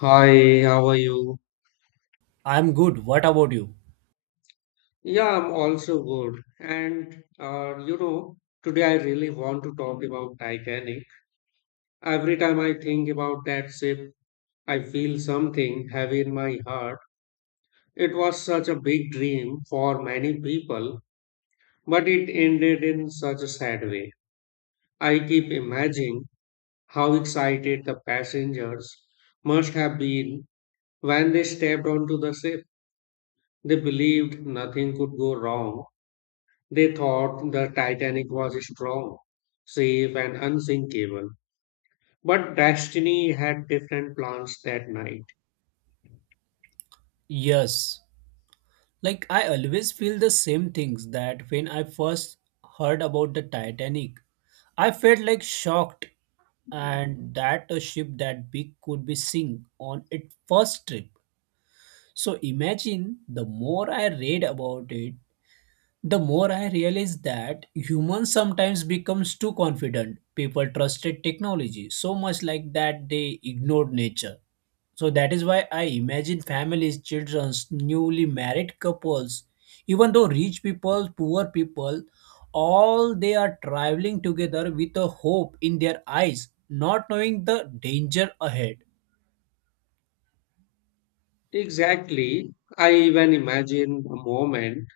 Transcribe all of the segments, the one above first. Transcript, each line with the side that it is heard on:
left: Hi, how are you?
right: I'm good. What about you?
left: Yeah, I'm also good. Today I really want to talk about Titanic. Every time I think about that ship, I feel something heavy in my heart. It was such a big dream for many people, but it ended in such a sad way. I keep imagining how excited the passengers must have been when they stepped onto the ship. They believed nothing could go wrong. They thought the Titanic was strong, safe, and unsinkable. But destiny had different plans that night.
right: Yes. Like, I always feel the same things that when I first heard about the Titanic, I felt like shocked and that a ship that big could be sink on its first trip. So imagine, the more I read about it, the more I realized that humans sometimes becomes too confident. People trusted technology so much like that they ignored nature. So that is why I imagine families, childrens, newly married couples, even though rich people, poor people, all they are traveling together with a hope in their eyes, not knowing the danger ahead.
left: Exactly. I even imagine the moment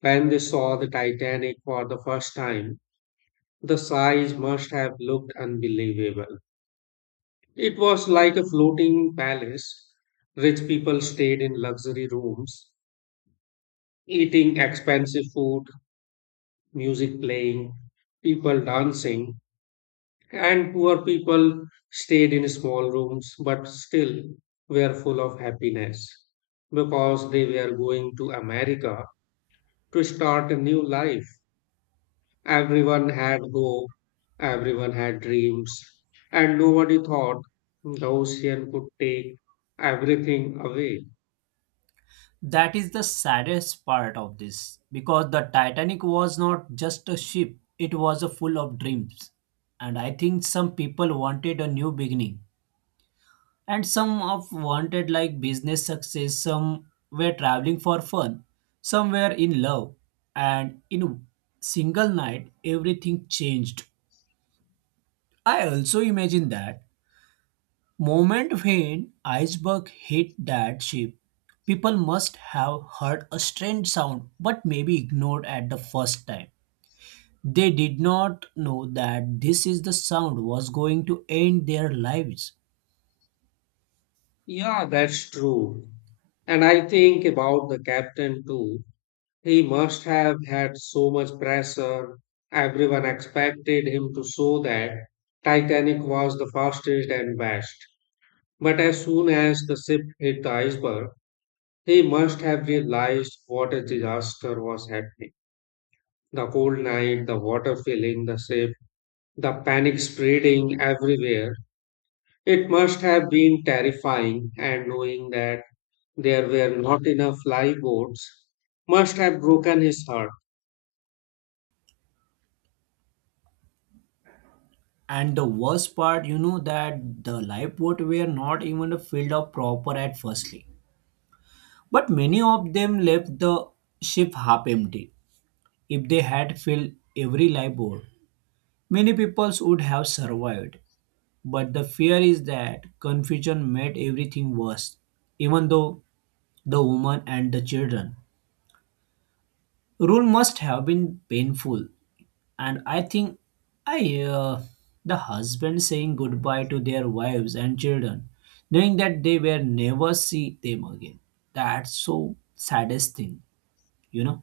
left: when they saw the Titanic for the first time. The size must have looked unbelievable. It was like a floating palace. Rich people stayed in luxury rooms, eating expensive food, music playing, people dancing. And poor people stayed in small rooms but still were full of happiness because they were going to America to start a new life. Everyone had hope, everyone had dreams, and nobody thought the ocean could take everything away.
right: That is the saddest part of this because the Titanic was not just a ship, it was a full of dreams. And I think some people wanted a new beginning and some of wanted like business success, some were traveling for fun, some were in love, and in a single night everything changed. I also imagine that moment when iceberg hit that ship. People must have heard a strange sound but maybe ignored at the first time. They did not know that this is the sound was going to end their lives.
left: Yeah, that's true. And I think about the captain too. He must have had so much pressure. Everyone expected him to show that Titanic was the fastest and best. But as soon as the ship hit the iceberg, he must have realized what a disaster was happening. The cold night, the water filling the ship, the panic spreading everywhere. It must have been terrifying, and knowing that there were not enough lifeboats must have broken his heart.
right: And the worst part, that the lifeboat were not even filled up proper at firstly. But many of them left the ship half empty. If they had filled every lifeboat, many peoples would have survived. But the fear is that confusion made everything worse, even though the woman and the children. Rule must have been painful, and I think I the husband saying goodbye to their wives and children, knowing that they will never see them again, that's so saddest thing you know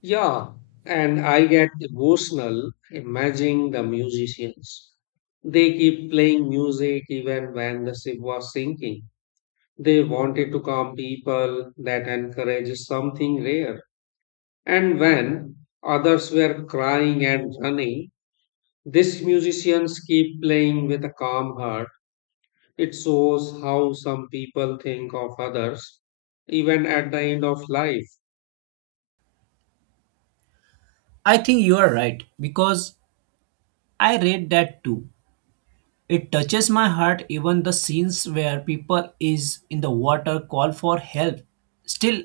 left: Yeah, and I get emotional imagining the musicians. They keep playing music even when the ship was sinking. They wanted to calm people, that encourages something rare. And when others were crying and running, these musicians keep playing with a calm heart. It shows how some people think of others, even at the end of life.
right: I think you are right because I read that too. It touches my heart, even the scenes where people is in the water call for help still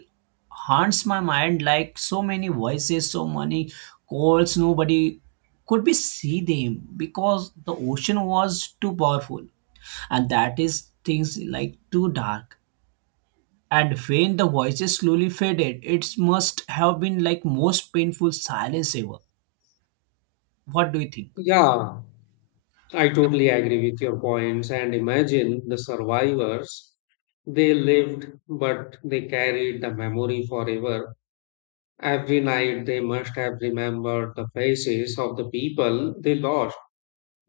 right: haunts my mind, like so many voices, so many calls, nobody could be see them because the ocean was too powerful, and that is things like too dark, and when the voices slowly faded, it must have been like most painful silence ever. What do you think?
left: Yeah, I totally agree with your points, and imagine the survivors. They lived, but they carried the memory forever. Every night they must have remembered the faces of the people they lost.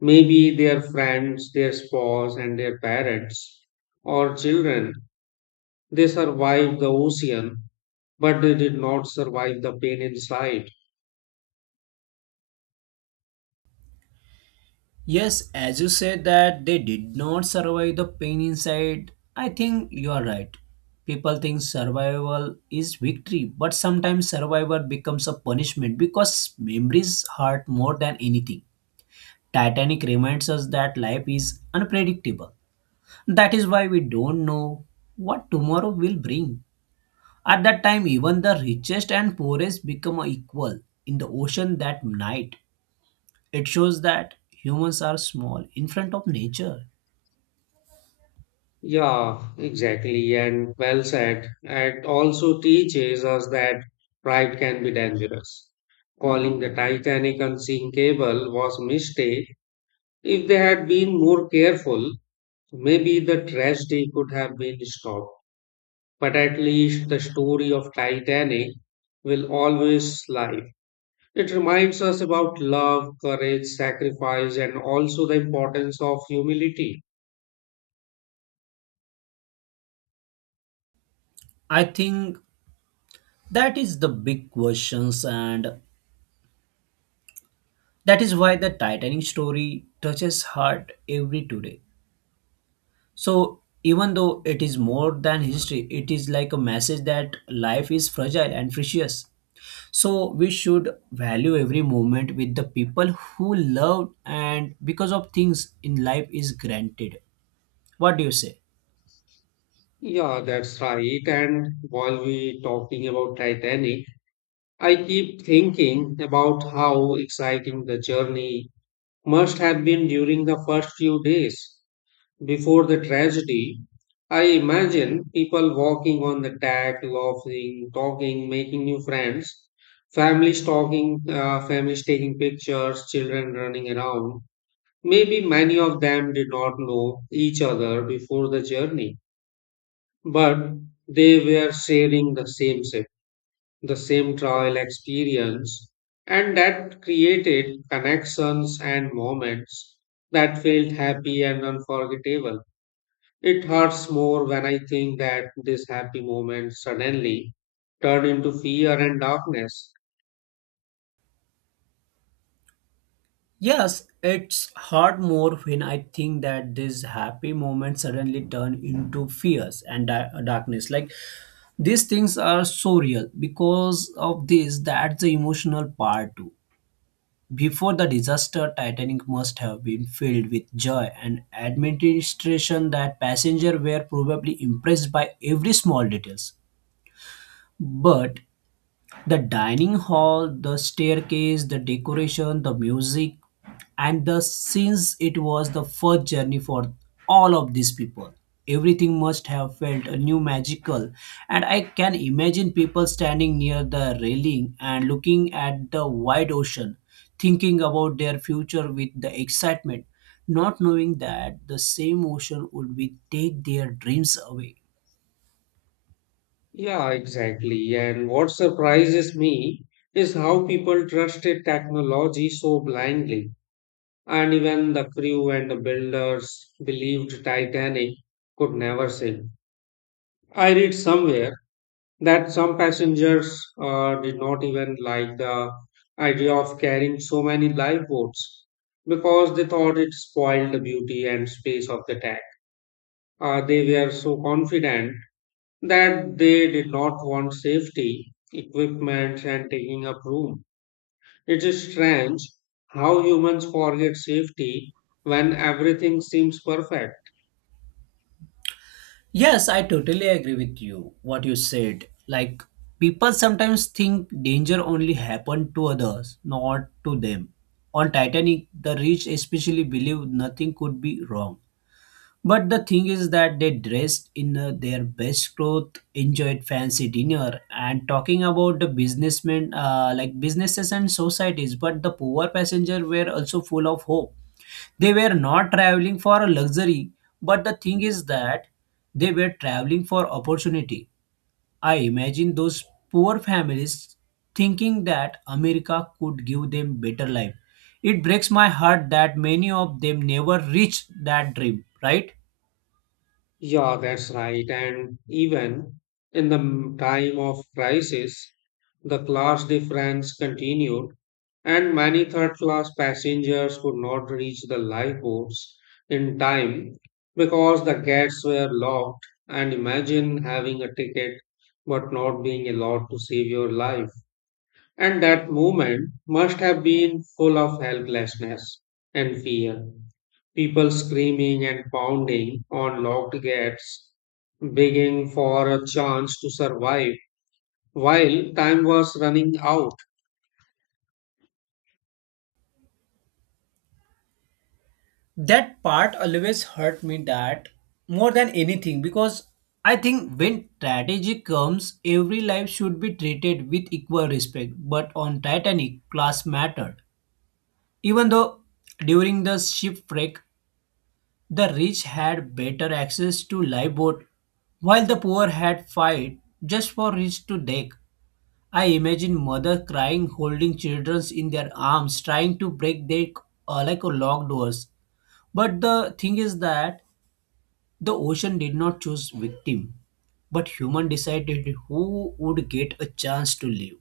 left: Maybe their friends, their spouse, and their parents or children. They survived the ocean, but they did not survive the pain inside.
right: Yes, as you said that they did not survive the pain inside, I think you are right. People think survival is victory, but sometimes survival becomes a punishment because memories hurt more than anything. Titanic reminds us that life is unpredictable. That is why we don't know what tomorrow will bring. At that time, even the richest and poorest become equal in the ocean that night. It shows that humans are small in front of nature.
left: Yeah, exactly, and well said. It also teaches us that pride can be dangerous. Calling the Titanic unsinkable was a mistake. If they had been more careful, maybe the tragedy could have been stopped. But at least the story of Titanic will always live. It reminds us about love, courage, sacrifice, and also the importance of humility.
right: I think that is the big questions, and that is why the Titanic story touches heart every today. So even though it is more than history, it is like a message that life is fragile and precious. So we should value every moment with the people who love, and because of things in life is granted. What do you say?
left: Yeah, that's right. And while we talking about Titanic, I keep thinking about how exciting the journey must have been during the first few days before the tragedy. I imagine people walking on the deck, laughing, talking, making new friends, families taking pictures, children running around. Maybe many of them did not know each other before the journey, but they were sharing the same set, the same trial experience, and that created connections and moments that felt happy and unforgettable. It hurts more when I think that this happy moment suddenly turned into fear and darkness.
right: Yes, it's hard more when I think that these happy moments suddenly turn into fears and darkness. Like, these things are so real because of this, that's the emotional part too. Before the disaster, Titanic must have been filled with joy and administration, that passengers were probably impressed by every small details. But the dining hall, the staircase, the decoration, the music, and the since it was the first journey for all of these people, everything must have felt a new magical, and I can imagine people standing near the railing and looking at the wide ocean, thinking about their future with the excitement, not knowing that the same ocean would be take their dreams away.
left: Yeah, exactly. And what surprises me is how people trusted technology so blindly. And even the crew and the builders believed Titanic could never sink. I read somewhere that some passengers did not even like the idea of carrying so many lifeboats because they thought it spoiled the beauty and space of the tank. They were so confident that they did not want safety, equipment, and taking up room. It is strange how humans forget safety when everything seems perfect.
right: Yes, I totally agree with you what you said. Like, people sometimes think danger only happened to others, not to them. On Titanic, the rich especially believed nothing could be wrong. But the thing is that they dressed in their best clothes, enjoyed fancy dinner, and talking about the businessmen, like businesses and societies. But the poor passenger were also full of hope. They were not traveling for a luxury, but the thing is that they were traveling for opportunity. I imagine those poor families thinking that america could give them better life. It breaks my heart that many of them never reached that dream, right?
left: Yeah, that's right. And even in the time of crisis, the class difference continued, and many third class passengers could not reach the lifeboats in time because the gates were locked. And imagine having a ticket but not being allowed to save your life. And that moment must have been full of helplessness and fear. People screaming and pounding on locked gates, begging for a chance to survive while time was running out.
right: That part always hurt me, that, more than anything, because I think when tragedy comes every life should be treated with equal respect, but on Titanic class mattered. Even though during the shipwreck, the rich had better access to lifeboat, while the poor had fight just for reach to deck. I imagine mother crying, holding children in their arms, trying to break their like a locked doors. But the thing is that the ocean did not choose victim, but human decided who would get a chance to live.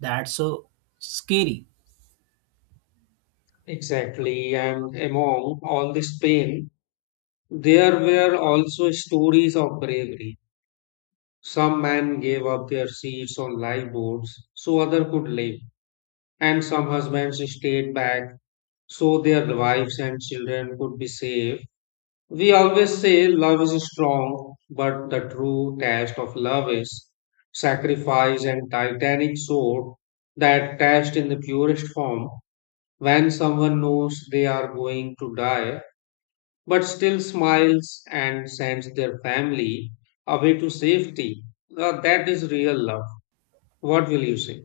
right: That's so scary.
left: Exactly, and among all this pain, there were also stories of bravery. Some men gave up their seats on lifeboats so others could live, and some husbands stayed back so their wives and children could be safe. We always say love is strong, but the true test of love is sacrifice, and titanic sword that test in the purest form when someone knows they are going to die but still smiles and sends their family away to safety. That is real love. What will you say?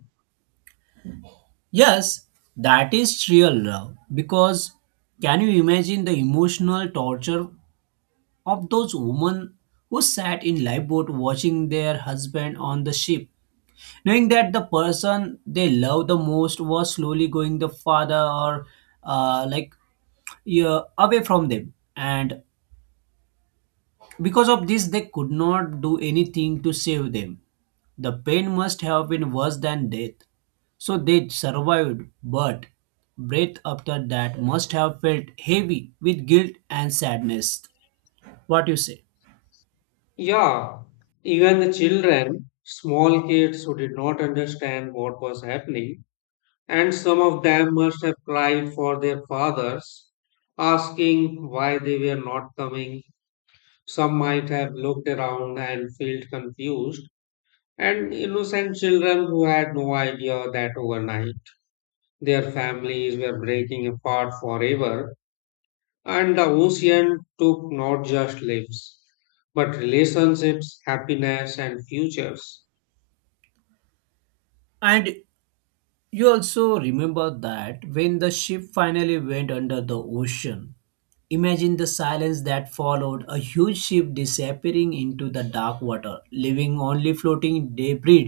right: Yes, that is real love. Because can you imagine the emotional torture of those women who sat in lifeboat watching their husband on the ship, knowing that the person they love the most was slowly going the farther, or like, yeah, away from them, and because of this, they could not do anything to save them. The pain must have been worse than death. So they survived, but breath after that must have felt heavy with guilt and sadness. What you say?
left: Yeah, even the children, small kids who did not understand what was happening, and some of them must have cried for their fathers, asking why they were not coming. Some might have looked around and felt confused, and innocent children who had no idea that overnight their families were breaking apart forever, and the ocean took not just lives, but relationships, happiness, and futures.
right: And you also remember that when the ship finally went under the ocean, imagine the silence that followed, a huge ship disappearing into the dark water, leaving only floating debris.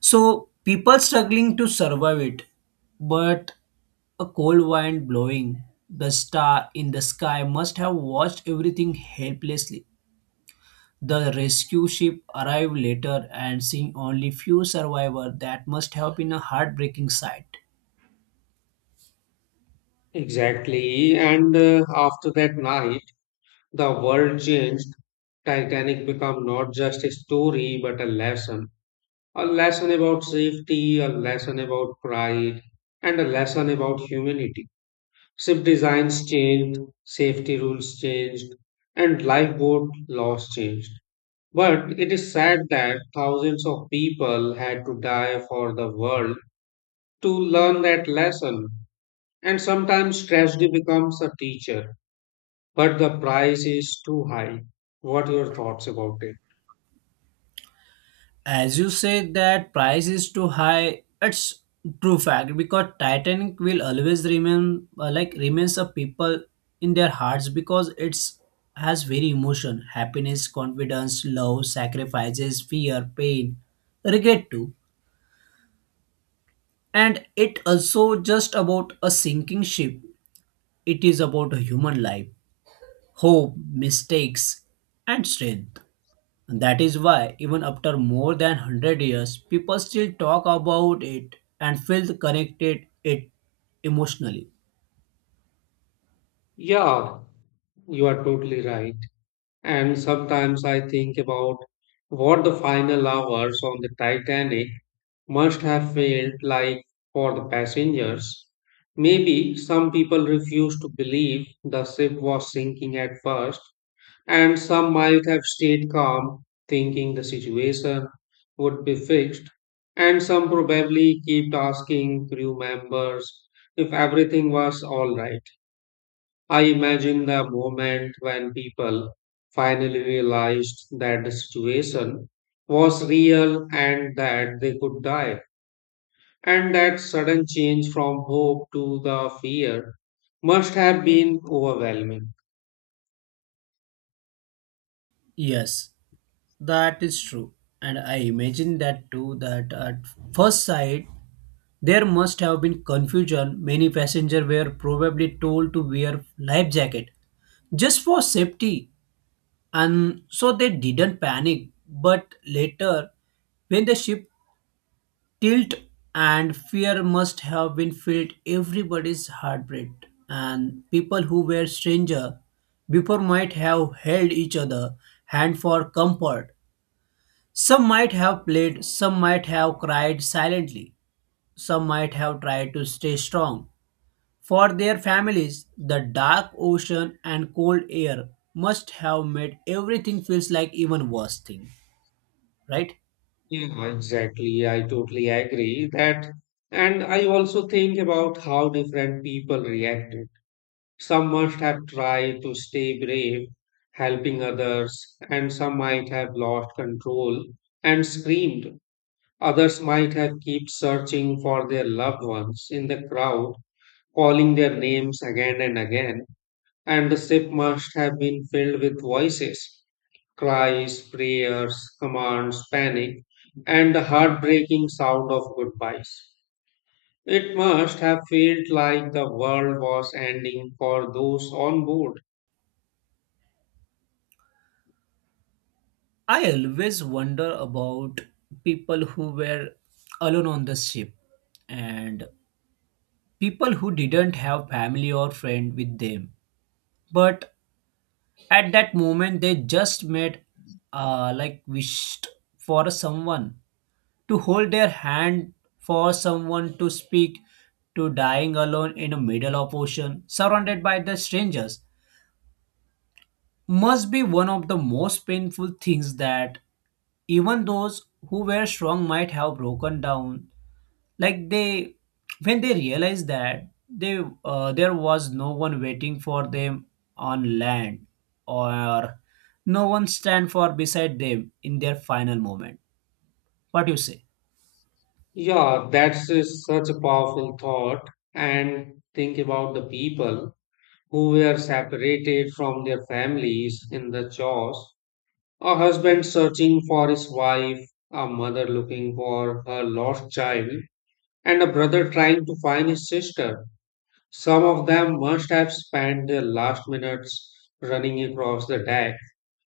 right: So people struggling to survive it, but a cold wind blowing. The star in the sky must have watched everything helplessly. The rescue ship arrived later, and seeing only few survivors, that must have been a heartbreaking sight.
left: Exactly. And after that night, the world changed. Titanic became not just a story, but a lesson. A lesson about safety, a lesson about pride, and a lesson about humanity. Ship designs changed, safety rules changed, and lifeboat laws changed. But it is sad that thousands of people had to die for the world to learn that lesson. And sometimes tragedy becomes a teacher, but the price is too high. What are your thoughts about it?
right: As you said that price is too high, it's true fact, because Titanic will always remain, like, remains a people in their hearts, because it's has very emotion, happiness, confidence, love, sacrifices, fear, pain, regret too. And it also just about a sinking ship. It is about a human life, hope, mistakes, and strength. That is why, even after more than 100 years, people still talk about it and feel connected it emotionally.
left: Yeah, you are totally right. And sometimes I think about what the final hours on the Titanic must have felt like for the passengers. Maybe some people refused to believe the ship was sinking at first, and some might have stayed calm, thinking the situation would be fixed. And some probably kept asking crew members if everything was all right. I imagine the moment when people finally realized that the situation was real and that they could die. And that sudden change from hope to the fear must have been overwhelming.
right: Yes, that is true. And I imagine that too, that at first sight, there must have been confusion. Many passengers were probably told to wear life jacket just for safety, and so they didn't panic. But later, when the ship guilt and fear must have been filled everybody's heartbeat, and people who were stranger before might have held each other hand for comfort. Some might have played, some might have cried silently, some might have tried to stay strong. For their families, the dark ocean and cold air must have made everything feels like even worse thing, right?
left: Yeah, exactly. I totally agree that, and I also think about how different people reacted. Some must have tried to stay brave, helping others, and some might have lost control and screamed. Others might have kept searching for their loved ones in the crowd, calling their names again and again, and the ship must have been filled with voices, cries, prayers, commands, panic, and the heartbreaking sound of goodbyes. It must have felt like the world was ending for those on board.
right: I always wonder about people who were alone on the ship, and people who didn't have family or friend with them. But at that moment, they just made, like, wished for someone to hold their hand, for someone to speak. To dying alone in the middle of ocean, surrounded by the strangers, must be one of the most painful things, that even those who were strong might have broken down, like they, when they realized that they there was no one waiting for them on land, or no one stand for beside them in their final moment. What you say?
left: Yeah, that's such a powerful thought. And think about the people who were separated from their families in the chores. A husband searching for his wife, a mother looking for her lost child, and a brother trying to find his sister. Some of them must have spent their last minutes running across the deck,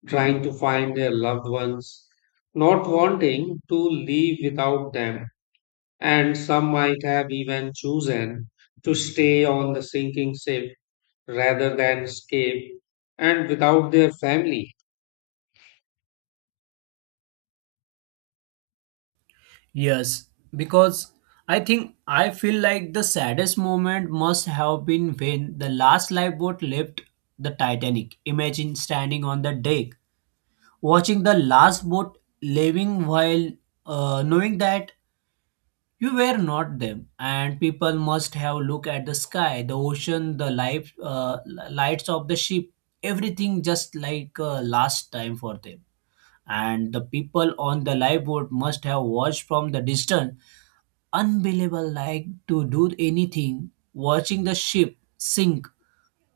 left: trying to find their loved ones, not wanting to leave without them. And some might have even chosen to stay on the sinking ship rather than escape and without their family.
right: Yes, because I think I feel like the saddest moment must have been when the last lifeboat left the Titanic. Imagine standing on the deck, watching the last boat leaving, while, knowing that you were not them, and people must have looked at the sky, the ocean, the lights of the ship, everything just like, last time for them, and the people on the lifeboat must have watched from the distance, unbelievable like to do anything, watching the ship sink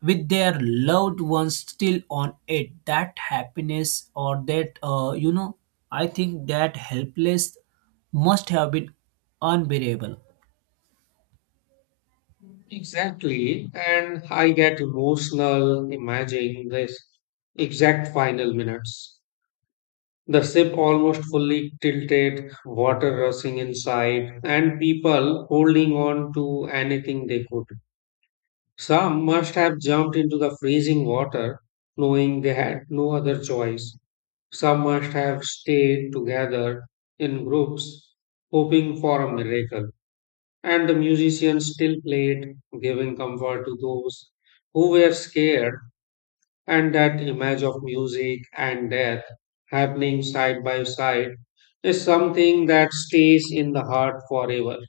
right: with their loved ones still on it. That happiness, or that. I think that helpless must have been unbearable.
left: Exactly. And I get emotional imagining this exact final minutes. The ship almost fully tilted, water rushing inside, and people holding on to anything they could. Some must have jumped into the freezing water, knowing they had no other choice. Some must have stayed together in groups, hoping for a miracle. And the musicians still played, giving comfort to those who were scared, and that image of music and death happening side by side is something that stays in the heart forever.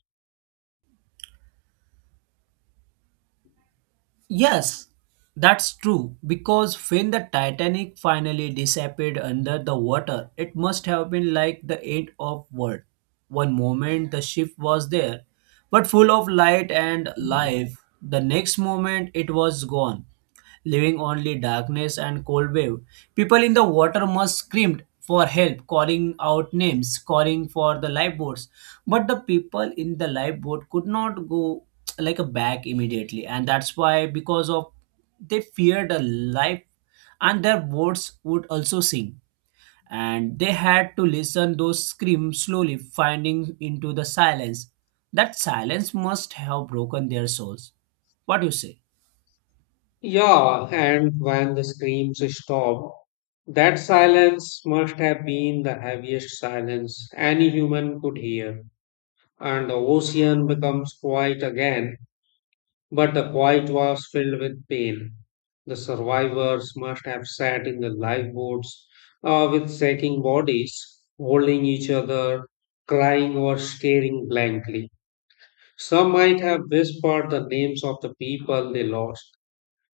right: Yes, that's true. Because when the Titanic finally disappeared under the water, it must have been like the end of world. One moment the ship was there, but full of light and life. The next moment it was gone, leaving only darkness and cold wave. People in the water must screamed for help, calling out names, calling for the lifeboats. But the people in the lifeboat could not go like a back immediately, and that's why, because of they feared a life, and their boats would also sink, and they had to listen those screams slowly finding into the silence. That silence must have broken their souls. What do you say?
left: Yeah, and when the screams stopped, that silence must have been the heaviest silence any human could hear. And the ocean becomes quiet again, but the quiet was filled with pain. The survivors must have sat in the lifeboats with shaking bodies, holding each other, crying or staring blankly. Some might have whispered the names of the people they lost.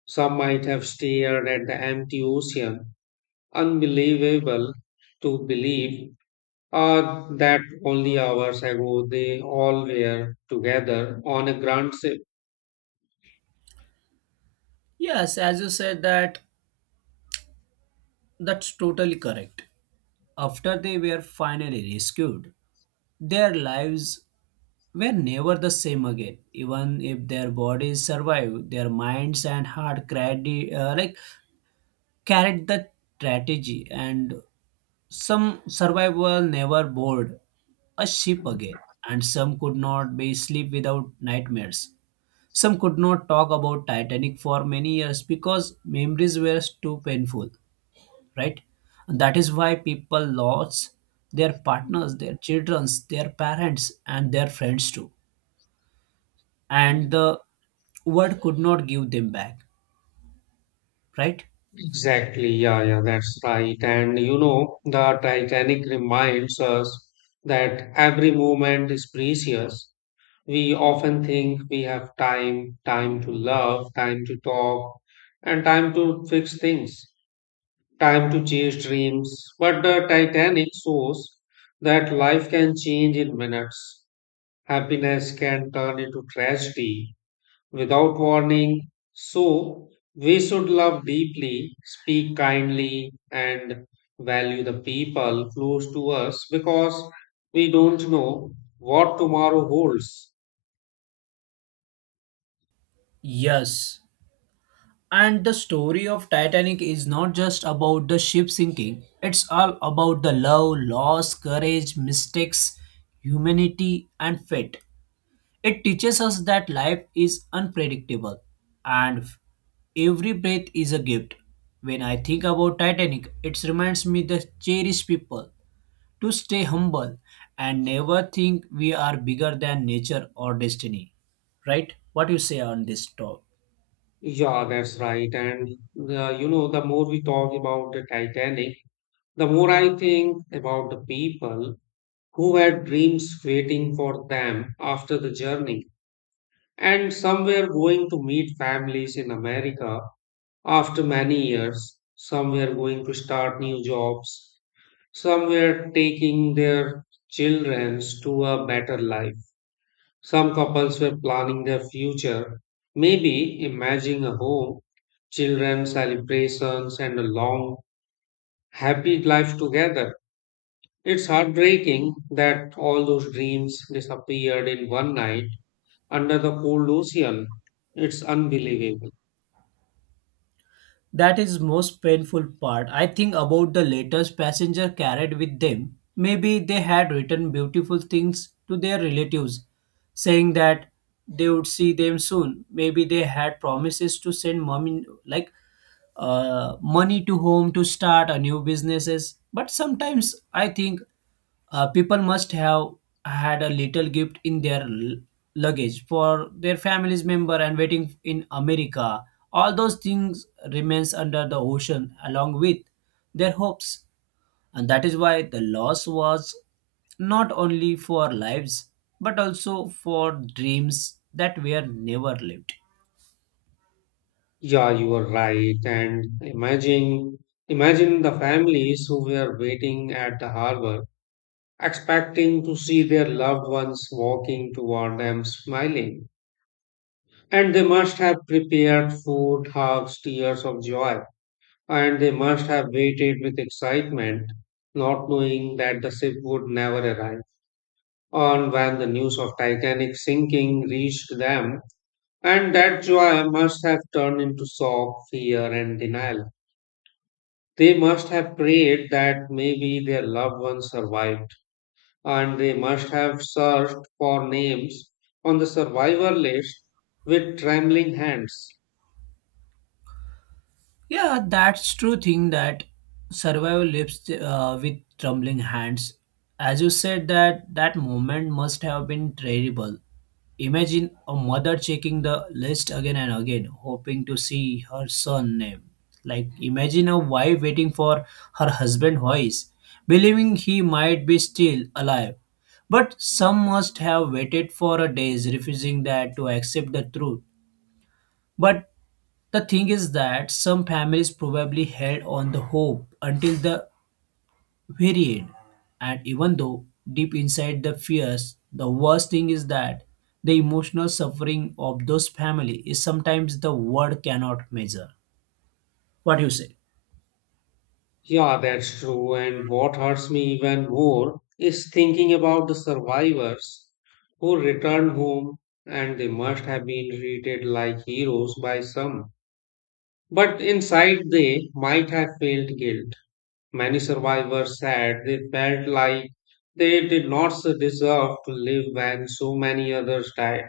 left: Some might have stared at the empty ocean, unbelievable to believe that only hours ago they all were together on a grand ship.
right: Yes, as you said that, that's totally correct. After they were finally rescued, their lives were never the same again. Even if their bodies survived, their minds and heart carried the strategy, and some survivors never board a ship again, and some could not be sleep without nightmares. Some could not talk about Titanic for many years because memories were too painful, right? And that is why people lost their partners, their childrens, their parents, and their friends too. And the world could not give them back, right?
left: Exactly, yeah, yeah, that's right. And you know, the Titanic reminds us that every moment is precious. We often think we have time, time to love, time to talk, and time to fix things, time to chase dreams. But the Titanic shows that life can change in minutes. Happiness can turn into tragedy, without warning. So, we should love deeply, speak kindly, and value the people close to us because we don't know what tomorrow holds.
right: Yes. And the story of Titanic is not just about the ship sinking. It's all about the love, loss, courage, mistakes, humanity, and fate. It teaches us that life is unpredictable, and every breath is a gift. When I think about Titanic, it reminds me to cherish people, to stay humble, and never think we are bigger than nature or destiny. Right? What you say on this talk?
left: Yeah, that's right. And the more we talk about the Titanic, the more I think about the people who had dreams waiting for them after the journey, and some were going to meet families in America. After many years, some were going to start new jobs, some were taking their children to a better life, some couples were planning their future, maybe imagining a home, children, celebrations, and a long, happy life together. It's heartbreaking that all those dreams disappeared in one night under the cold ocean. It's unbelievable.
right: That is most painful part. I think about the letters passenger carried with them. Maybe they had written beautiful things to their relatives, saying that they would see them soon. Maybe they had promises to send mom in, like, money to home to start a new businesses. But sometimes I think, people must have had a little gift in their luggage for their family's member and waiting in america. All those things remains under the ocean along with their hopes, and that is why the loss was not only for lives, but also for dreams that were never lived.
left: Yeah, you are right. And imagine the families who were waiting at the harbor, expecting to see their loved ones walking toward them smiling. And they must have prepared food, hugs, tears of joy. And they must have waited with excitement, not knowing that the ship would never arrive. On when the news of Titanic sinking reached them, and that joy must have turned into shock, fear, and denial. They must have prayed that maybe their loved ones survived, and they must have searched for names on the survivor list with trembling hands.
right: Yeah, that's true thing, that survival lives, with trembling hands. As you said that, that moment must have been terrible. Imagine a mother checking the list again and again, hoping to see her son name. Like, imagine a wife waiting for her husband voice, believing he might be still alive. But some must have waited for a days, refusing that to accept the truth. But the thing is that some families probably held on the hope until the very end, and even though deep inside the fears, the worst thing is that the emotional suffering of those families is sometimes the word cannot measure. What do you say?
left: Yeah, that's true. And what hurts me even more is thinking about the survivors who returned home, and they must have been treated like heroes by some. But inside, they might have felt guilt. Many survivors said they felt like they did not deserve to live when so many others died,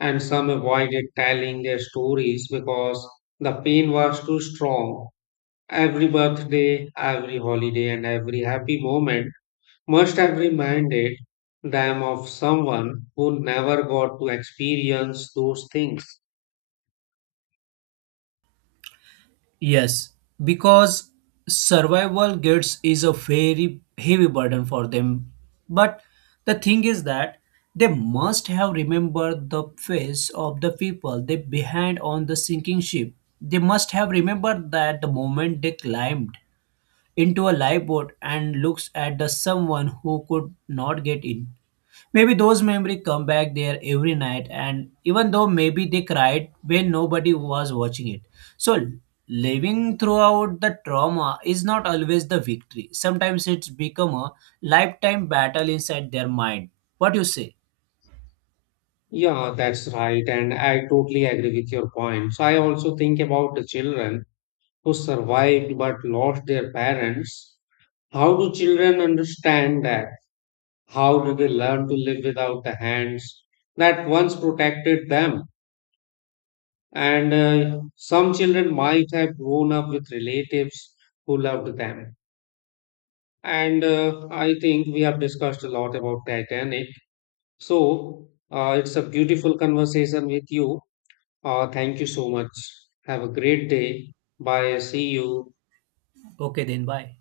left: and some avoided telling their stories because the pain was too strong. Every birthday, every holiday, and every happy moment must have reminded them of someone who never got to experience those things.
right: Yes, because survival guides is a very heavy burden for them. But the thing is that they must have remembered the face of the people they behind on the sinking ship. They must have remembered that the moment they climbed into a lifeboat and looks at the someone who could not get in. Maybe those memories come back there every night, and even though maybe they cried when nobody was watching it. So, living throughout the trauma is not always the victory. Sometimes it's become a lifetime battle inside their mind. What you say?
left: Yeah, that's right. And I totally agree with your point. So I also think about the children who survived but lost their parents. How do children understand that? How do they learn to live without the hands that once protected them? And some children might have grown up with relatives who loved them. And I think we have discussed a lot about Titanic. So it's a beautiful conversation with you. Thank you so much. Have a great day. Bye. See you.
right: Okay, then bye.